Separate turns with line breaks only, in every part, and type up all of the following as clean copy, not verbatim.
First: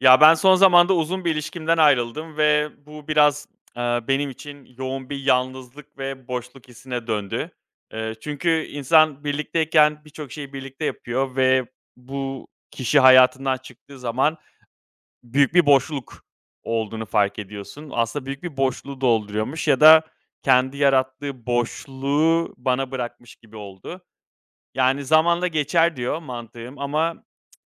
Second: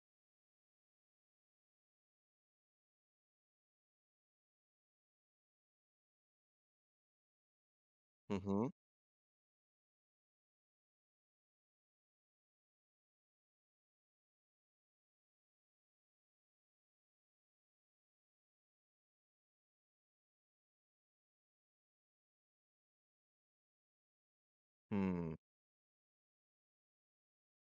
Ya, ben son zamanda uzun bir ilişkimden ayrıldım ve bu biraz, benim için yoğun bir yalnızlık ve boşluk hissine döndü.
Hı
Çünkü
hı.
insan birlikteyken birçok şeyi birlikte yapıyor ve bu kişi hayatından çıktığı zaman büyük bir boşluk olduğunu fark ediyorsun. Aslında büyük bir boşluğu dolduruyormuş ya da kendi yarattığı boşluğu bana bırakmış gibi oldu. Yani,
Hımm.
zamanla geçer diyor mantığım ama,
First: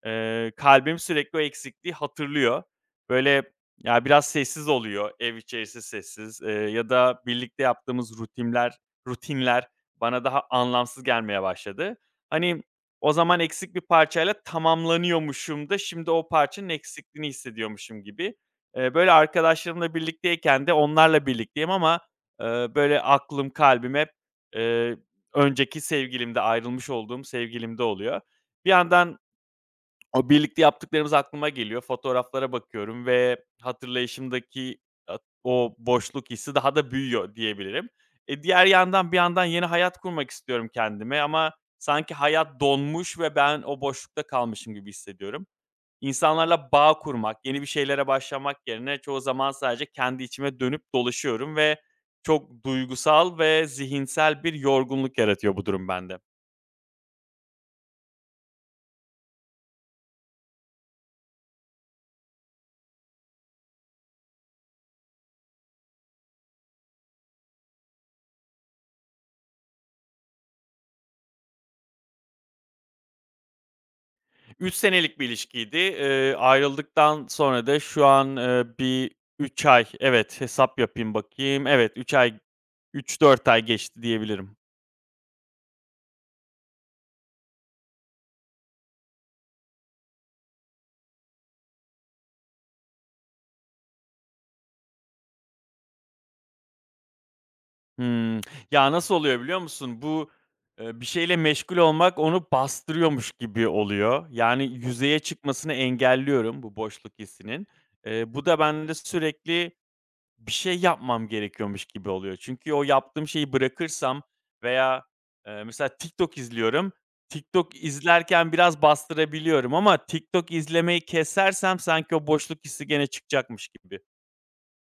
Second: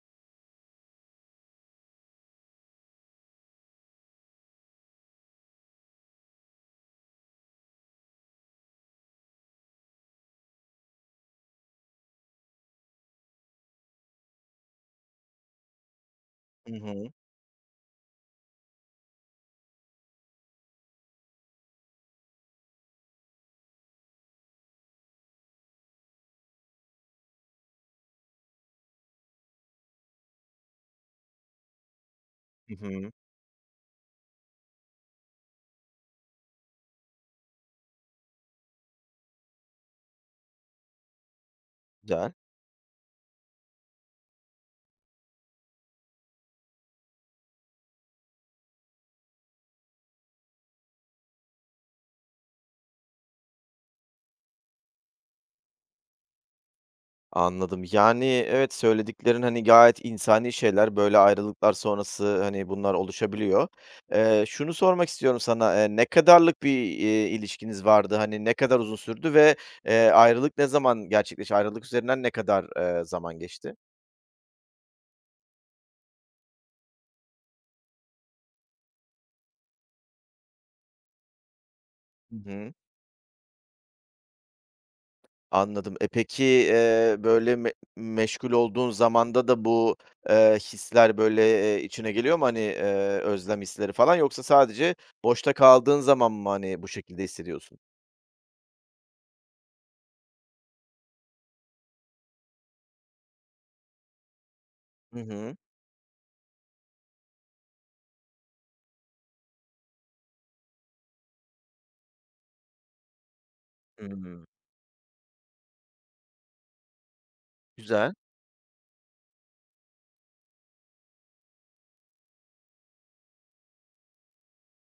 kalbim sürekli o eksikliği hatırlıyor. Böyle, ya, biraz sessiz oluyor, ev içerisi sessiz, ya da birlikte yaptığımız rutinler bana daha anlamsız gelmeye başladı. Hani, o zaman eksik bir parçayla tamamlanıyormuşum da şimdi o parçanın
Hı hı.
eksikliğini hissediyormuşum gibi. Arkadaşlarımla birlikteyken de onlarla birlikteyim ama, aklım, kalbim hep, önceki sevgilimde, ayrılmış olduğum sevgilimde oluyor. Bir yandan o birlikte yaptıklarımız aklıma geliyor. Fotoğraflara
Hı
bakıyorum
hı.
ve hatırlayışımdaki at o boşluk hissi daha da büyüyor diyebilirim. E, diğer yandan bir yandan yeni hayat kurmak istiyorum kendime ama sanki
Güzel.
hayat donmuş ve ben o boşlukta kalmışım gibi hissediyorum. İnsanlarla bağ kurmak, yeni bir şeylere başlamak yerine çoğu zaman sadece kendi içime dönüp dolaşıyorum ve çok duygusal ve zihinsel bir yorgunluk yaratıyor bu durum bende.
Anladım. Yani, evet, söylediklerin, hani, gayet insani şeyler. Böyle ayrılıklar sonrası, hani, bunlar oluşabiliyor. Şunu sormak istiyorum sana, ne kadarlık bir, ilişkiniz vardı? Hani, ne kadar uzun sürdü ve, ayrılık ne zaman gerçekleşti? Ayrılık üzerinden ne kadar, zaman geçti?
3 senelik bir ilişkiydi. Ayrıldıktan sonra da şu an, bir 3 ay, evet, hesap yapayım bakayım. Evet, üç
Hı
ay,
hı.
3-4 ay geçti diyebilirim.
Anladım. E, peki, böyle meşgul olduğun zamanda da bu, hisler, böyle, içine geliyor mu? Hani, özlem hisleri falan yoksa sadece boşta kaldığın zaman mı, hani, bu şekilde hissediyorsun?
Hımm. Ya, nasıl oluyor biliyor musun? Bu, bir şeyle meşgul olmak onu bastırıyormuş gibi oluyor. Yani yüzeye
Hı hı.
çıkmasını engelliyorum bu boşluk hissinin. Bu da bende sürekli bir şey yapmam gerekiyormuş gibi oluyor. Çünkü o yaptığım şeyi bırakırsam
Hımm.
veya, mesela TikTok izliyorum. TikTok
Güzel.
izlerken biraz bastırabiliyorum ama TikTok izlemeyi kesersem sanki o boşluk hissi gene çıkacakmış gibi.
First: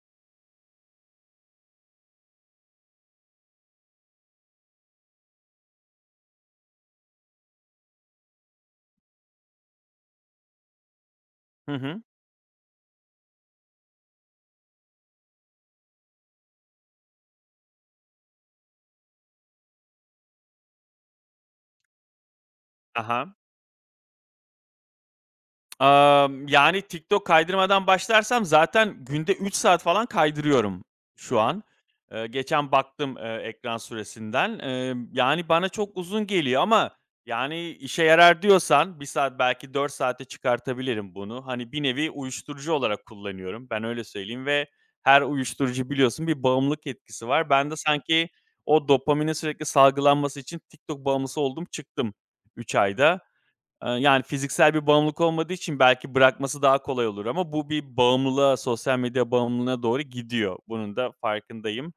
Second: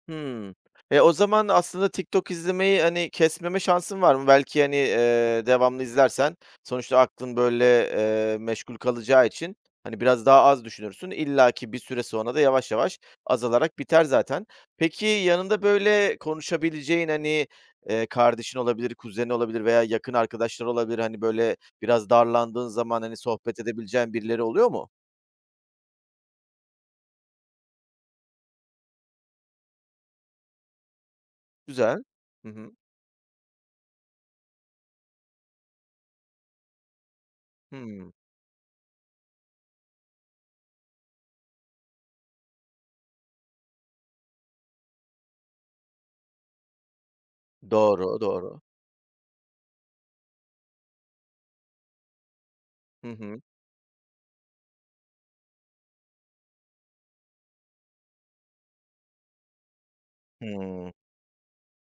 Hımm. E, o zaman aslında TikTok izlemeyi, hani, kesmeme şansın var mı? Belki, hani, devamlı izlersen sonuçta aklın, böyle, meşgul kalacağı için, hani, biraz daha az düşünürsün. İllaki
Hı
bir
hı.
süre sonra da yavaş yavaş azalarak biter zaten. Peki, yanında, böyle, konuşabileceğin, hani, kardeşin olabilir, kuzenin olabilir veya yakın arkadaşlar olabilir. Hani, böyle, biraz darlandığın zaman, hani,
Aha.
sohbet edebileceğin birileri oluyor mu?
Yani, TikTok kaydırmadan başlarsam zaten günde 3 saat falan kaydırıyorum şu an.
Güzel. Hı
Geçen
hı.
baktım, ekran süresinden. Yani, bana çok uzun geliyor ama, yani, işe
Hımm.
yarar diyorsan bir saat belki 4 saate çıkartabilirim bunu. Hani, bir nevi uyuşturucu olarak kullanıyorum. Ben öyle söyleyeyim ve her uyuşturucu biliyorsun bir bağımlılık etkisi var. Ben de
Doğru,
sanki
doğru.
o dopaminin sürekli salgılanması için TikTok bağımlısı oldum çıktım üç
Hı
ayda.
hı.
Yani, fiziksel bir bağımlılık olmadığı için belki bırakması daha kolay olur ama bu bir bağımlılığa, sosyal medya bağımlılığına doğru gidiyor.
Hıı.
Bunun da farkındayım.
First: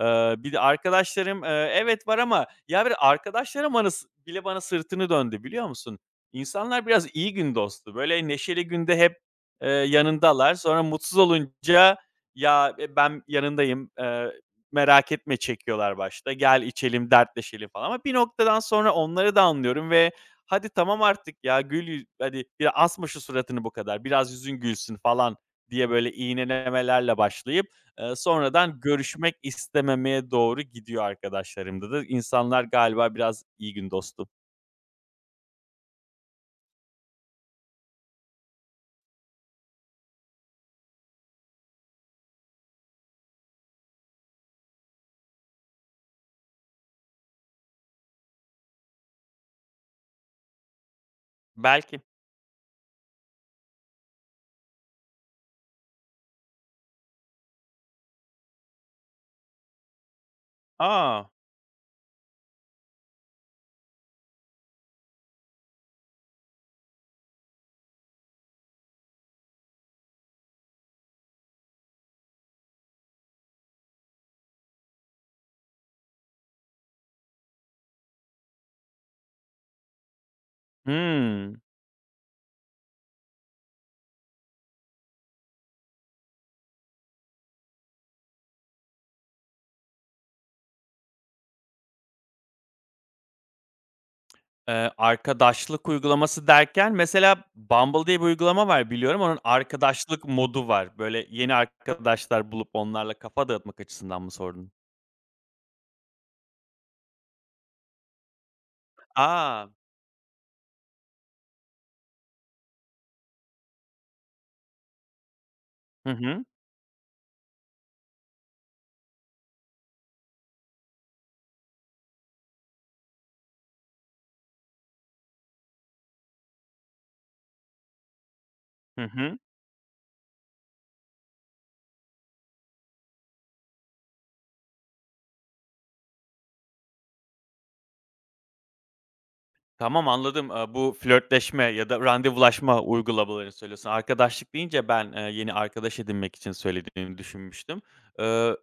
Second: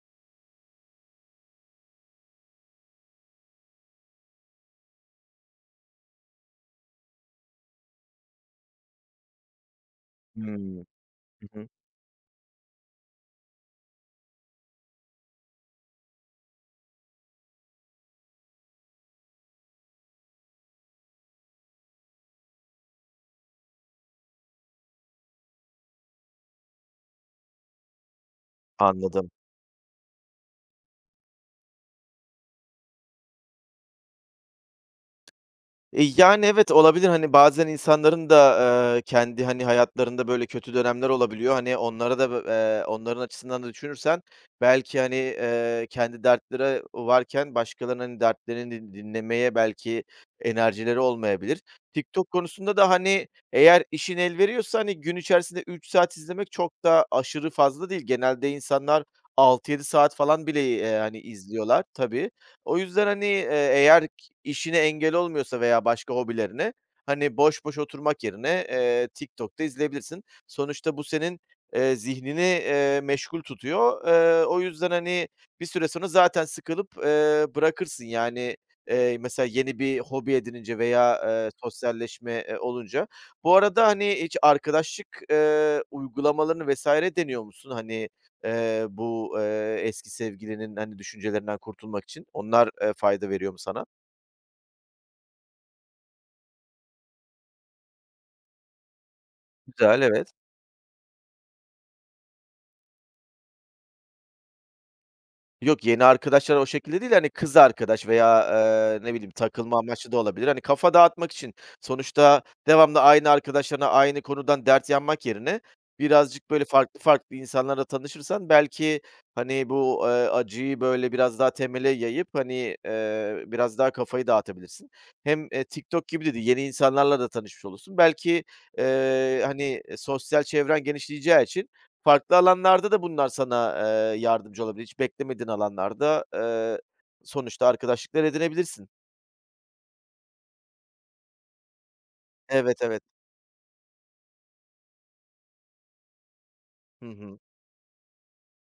Bir de arkadaşlarım, evet var ama ya, bir arkadaşlarım bana sı bile bana sırtını döndü, biliyor musun? İnsanlar biraz iyi gün dostu. Böyle, neşeli günde hep, yanındalar.
Hımm.
Sonra mutsuz
Hı hı.
olunca, "Ya, e, ben yanındayım, merak etme." çekiyorlar başta. "Gel, içelim, dertleşelim." falan ama bir noktadan sonra onları da anlıyorum ve "Hadi tamam artık ya, gül yüz hadi ya asma şu suratını bu kadar, biraz yüzün gülsün." falan diye, böyle, iğnelemelerle başlayıp sonradan
Anladım.
görüşmek istememeye doğru gidiyor arkadaşlarımda da. İnsanlar galiba biraz iyi gün dostu.
Yani, evet, olabilir. Hani, bazen insanların da, kendi, hani, hayatlarında böyle kötü dönemler olabiliyor. Hani, onlara da onların açısından da düşünürsen belki, hani, kendi dertleri varken başkalarının, hani, dertlerini dinlemeye belki enerjileri olmayabilir.
Belki.
TikTok konusunda da, hani, eğer işin el veriyorsa, hani, gün içerisinde 3 saat izlemek çok da aşırı fazla değil. Genelde insanlar 6-7 saat falan bile, hani,
A!
izliyorlar. Tabii. O yüzden, hani, eğer işine engel olmuyorsa veya başka hobilerine, hani, boş boş oturmak yerine, TikTok'ta izleyebilirsin. Sonuçta bu senin, zihnini, meşgul tutuyor. O yüzden, hani, bir süre sonra zaten sıkılıp, bırakırsın. Yani, mesela yeni bir hobi edinince veya,
Hımm.
sosyalleşme, olunca. Bu arada, hani, hiç arkadaşlık, uygulamalarını vesaire deniyor musun? Hani, bu, eski sevgilinin, hani, düşüncelerinden kurtulmak için onlar, fayda veriyor mu sana?
Arkadaşlık uygulaması derken mesela Bumble diye bir uygulama var biliyorum. Onun
Güzel,
arkadaşlık
evet.
modu var. Böyle yeni arkadaşlar bulup onlarla kafa dağıtmak açısından mı sordun?
Yok, yeni arkadaşlar o şekilde değil, hani, kız arkadaş veya, ne bileyim,
A!
takılma amaçlı da olabilir. Hani, kafa dağıtmak için sonuçta devamlı aynı arkadaşlarına aynı konudan dert yanmak yerine
Hı hı.
birazcık, böyle, farklı farklı insanlarla tanışırsan belki, hani, bu, acıyı, böyle, biraz daha temele yayıp, hani, biraz daha kafayı dağıtabilirsin. Hem, TikTok gibi de yeni insanlarla da tanışmış olursun. Belki,
Hı hı.
hani, sosyal çevren genişleyeceği için farklı alanlarda da bunlar sana, yardımcı olabilir. Hiç beklemediğin alanlarda, sonuçta arkadaşlıklar edinebilirsin.
Tamam, anladım. Aaa, bu flörtleşme ya da
Evet,
randevulaşma
evet.
uygulamalarını söylüyorsun. Arkadaşlık deyince ben, yeni arkadaş edinmek için
Hı
söylediğini
hı.
düşünmüştüm. Iıı,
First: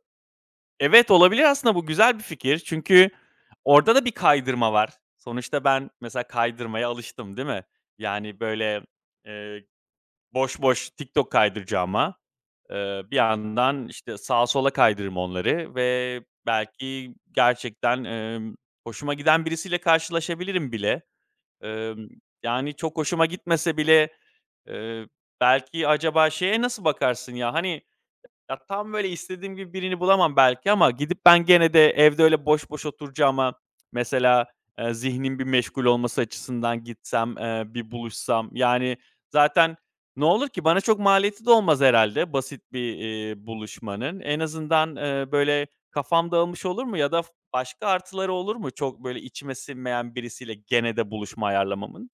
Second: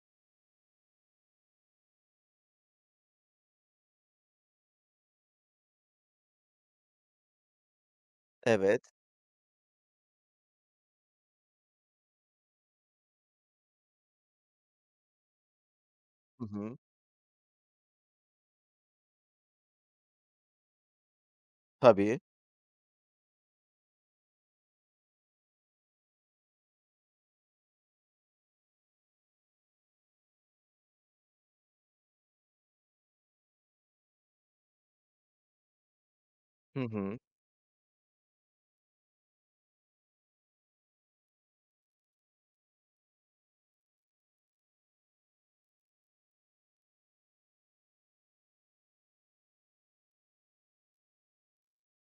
evet, olabilir aslında bu güzel bir fikir. Çünkü orada da bir kaydırma var. Sonuçta ben mesela kaydırmaya alıştım, değil mi? Yani, böyle,
Evet.
eee, boş boş TikTok kaydıracağıma, bir yandan, işte, sağa sola kaydırırım onları ve
Hı hı.
belki gerçekten, hoşuma giden birisiyle karşılaşabilirim bile. Emm,
Tabii.
Yani, çok hoşuma gitmese bile, eee, belki acaba şeye nasıl bakarsın ya, hani, ya, tam böyle istediğim gibi birini bulamam belki ama gidip ben gene de evde öyle boş boş oturacağıma mesela, zihnin bir meşgul olması
Hı
açısından
hı.
gitsem, bir buluşsam, yani, zaten ne olur ki? Bana çok maliyeti de olmaz herhalde basit bir, buluşmanın. En azından, böyle kafam dağılmış olur mu ya da başka artıları olur mu çok böyle içime sinmeyen birisiyle gene de buluşma ayarlamamın?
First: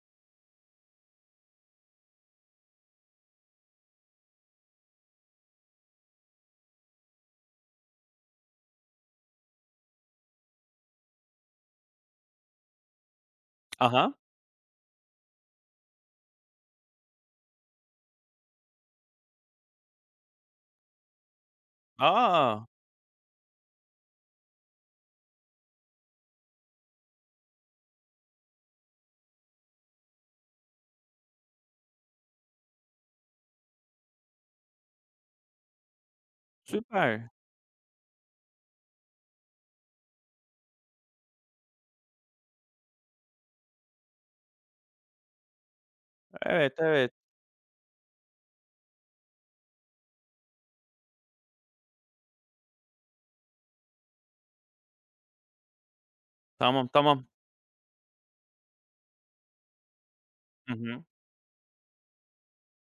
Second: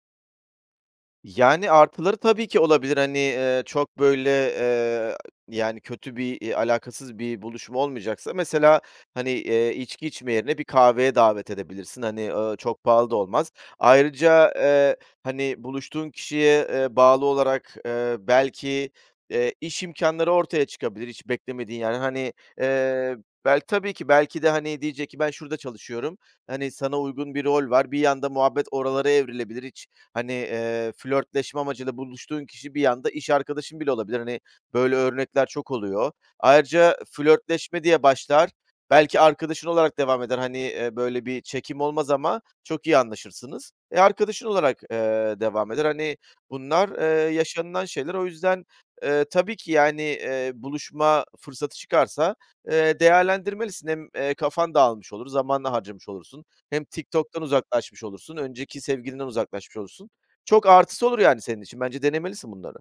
Yani, artıları tabii ki olabilir. Hani, çok böyle, yani, kötü bir, alakasız bir buluşma olmayacaksa mesela, hani, içki içme yerine bir kahveye davet edebilirsin. Hani, çok pahalı da olmaz.
Aha.
Ayrıca, hani, buluştuğun kişiye, bağlı olarak, belki, iş imkanları ortaya çıkabilir hiç beklemediğin yani. Hani,
A!
eee, bel tabii ki belki de, hani, diyecek ki ben şurada çalışıyorum. Hani, sana uygun bir rol var. Bir yanda muhabbet oralara evrilebilir. Hiç. Hani, flörtleşme amacıyla buluştuğun kişi bir anda iş arkadaşın bile olabilir. Hani, böyle örnekler çok oluyor. Ayrıca
Süper.
flörtleşme diye başlar. Belki arkadaşın olarak devam eder. Hani, böyle bir çekim olmaz ama çok iyi anlaşırsınız. E, arkadaşın olarak, devam eder. Hani,
Evet,
bunlar,
evet.
yaşanılan şeyler. O yüzden, tabii ki, yani, buluşma fırsatı çıkarsa, değerlendirmelisin. Hem, kafan dağılmış olur, zaman harcamış olursun. Hem
Tamam, tamam.
TikTok'tan uzaklaşmış olursun, önceki sevgilinden uzaklaşmış olursun. Çok
Hı hı.
artısı olur yani senin için. Bence denemelisin bunları.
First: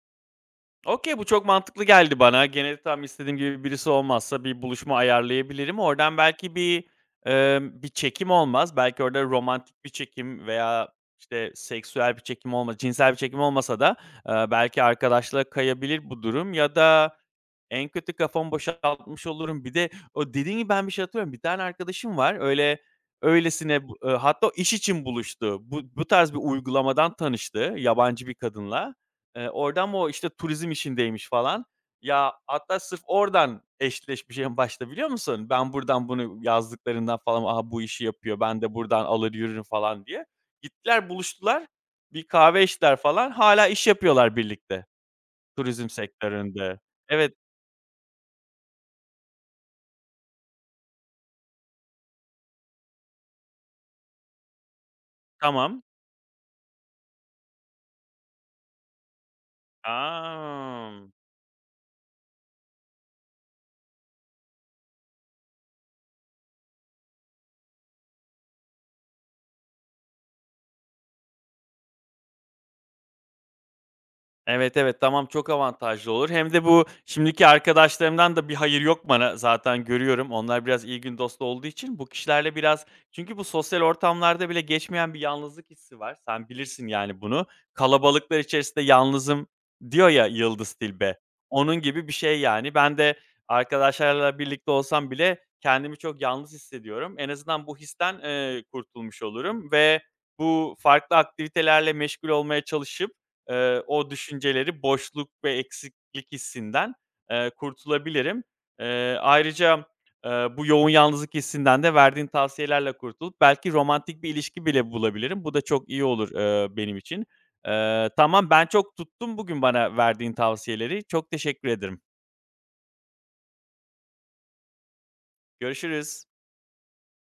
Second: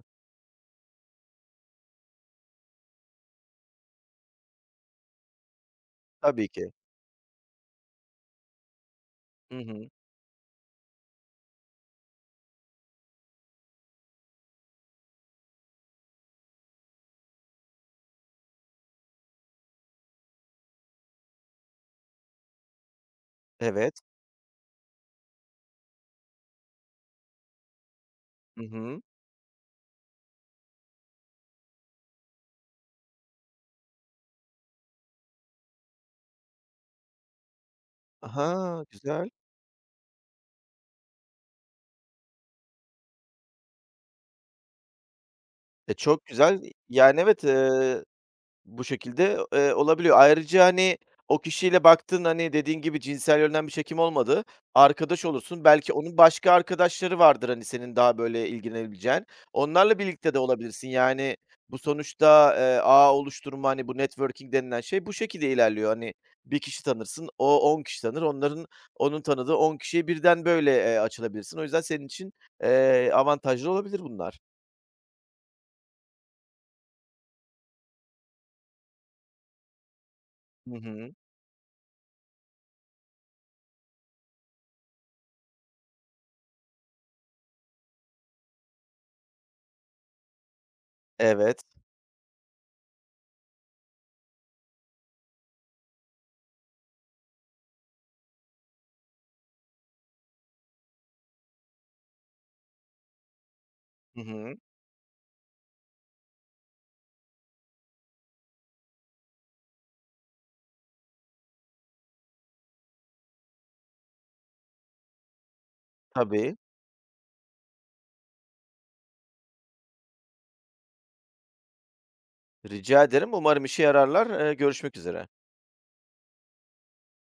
Okay, bu çok mantıklı geldi bana. Gene tam istediğim gibi birisi olmazsa bir buluşma ayarlayabilirim. Oradan
Tabii
belki
ki.
bir çekim olmaz. Belki orada
Hı
romantik bir
hı.
çekim veya, işte, seksüel bir çekim olmaz, cinsel bir çekim olmasa da, belki arkadaşlığa kayabilir bu durum ya da, en kötü kafamı boşaltmış olurum. Bir de o dediğin gibi ben bir şey hatırlıyorum. Bir tane arkadaşım var. Öylesine bu
Evet.
hatta o iş için buluştu. Bu tarz bir uygulamadan tanıştı yabancı bir
Hı
kadınla.
hı.
Oradan o, işte, turizm işindeymiş falan. Ya, hatta sırf oradan eşleşmiş en başta biliyor musun? Ben buradan bunu yazdıklarından falan, "Aha, bu işi yapıyor. Ben de
Ha,
buradan
güzel.
alır yürürüm." falan diye. Gittiler, buluştular. Bir kahve içtiler falan. Hala iş yapıyorlar birlikte turizm
E, çok güzel.
sektöründe.
Yani,
Evet,
evet, bu şekilde, olabiliyor. Ayrıca, hani, o kişiyle baktın, hani, dediğin gibi cinsel yönden bir çekim olmadı. Arkadaş olursun.
tamam.
Belki onun başka arkadaşları vardır, hani, senin daha böyle ilgilenebileceğin. Onlarla birlikte de olabilirsin.
A!
Yani, bu sonuçta, ağ oluşturma, hani, bu networking denilen şey bu şekilde ilerliyor. Hani, bir kişi tanırsın, o 10 kişi tanır. Onların onun tanıdığı 10 kişiye birden böyle, açılabilirsin. O yüzden senin için, avantajlı olabilir bunlar.
Evet, evet, tamam, çok avantajlı olur. Hem de bu şimdiki arkadaşlarımdan da bir hayır yok bana zaten görüyorum. Onlar
Hı
biraz iyi
hı.
gün dostu olduğu için bu kişilerle biraz çünkü bu sosyal ortamlarda bile geçmeyen bir yalnızlık hissi var. Sen bilirsin yani bunu. "Kalabalıklar içerisinde yalnızım." diyor ya Yıldız Tilbe.
Evet.
Onun gibi bir şey yani. Ben de arkadaşlarla birlikte olsam bile kendimi çok yalnız hissediyorum. En azından bu histen, kurtulmuş olurum ve bu farklı aktivitelerle meşgul olmaya çalışıp o
Hı hı.
düşünceleri, boşluk ve eksiklik hissinden, kurtulabilirim. Ayrıca, bu yoğun yalnızlık hissinden de verdiğin tavsiyelerle kurtulup belki romantik bir ilişki bile bulabilirim. Bu da çok iyi olur,
Tabii.
benim için. Tamam, ben çok tuttum bugün bana verdiğin tavsiyeleri. Çok teşekkür ederim.
Rica ederim. Umarım işe yararlar. Görüşmek üzere.
Görüşürüz.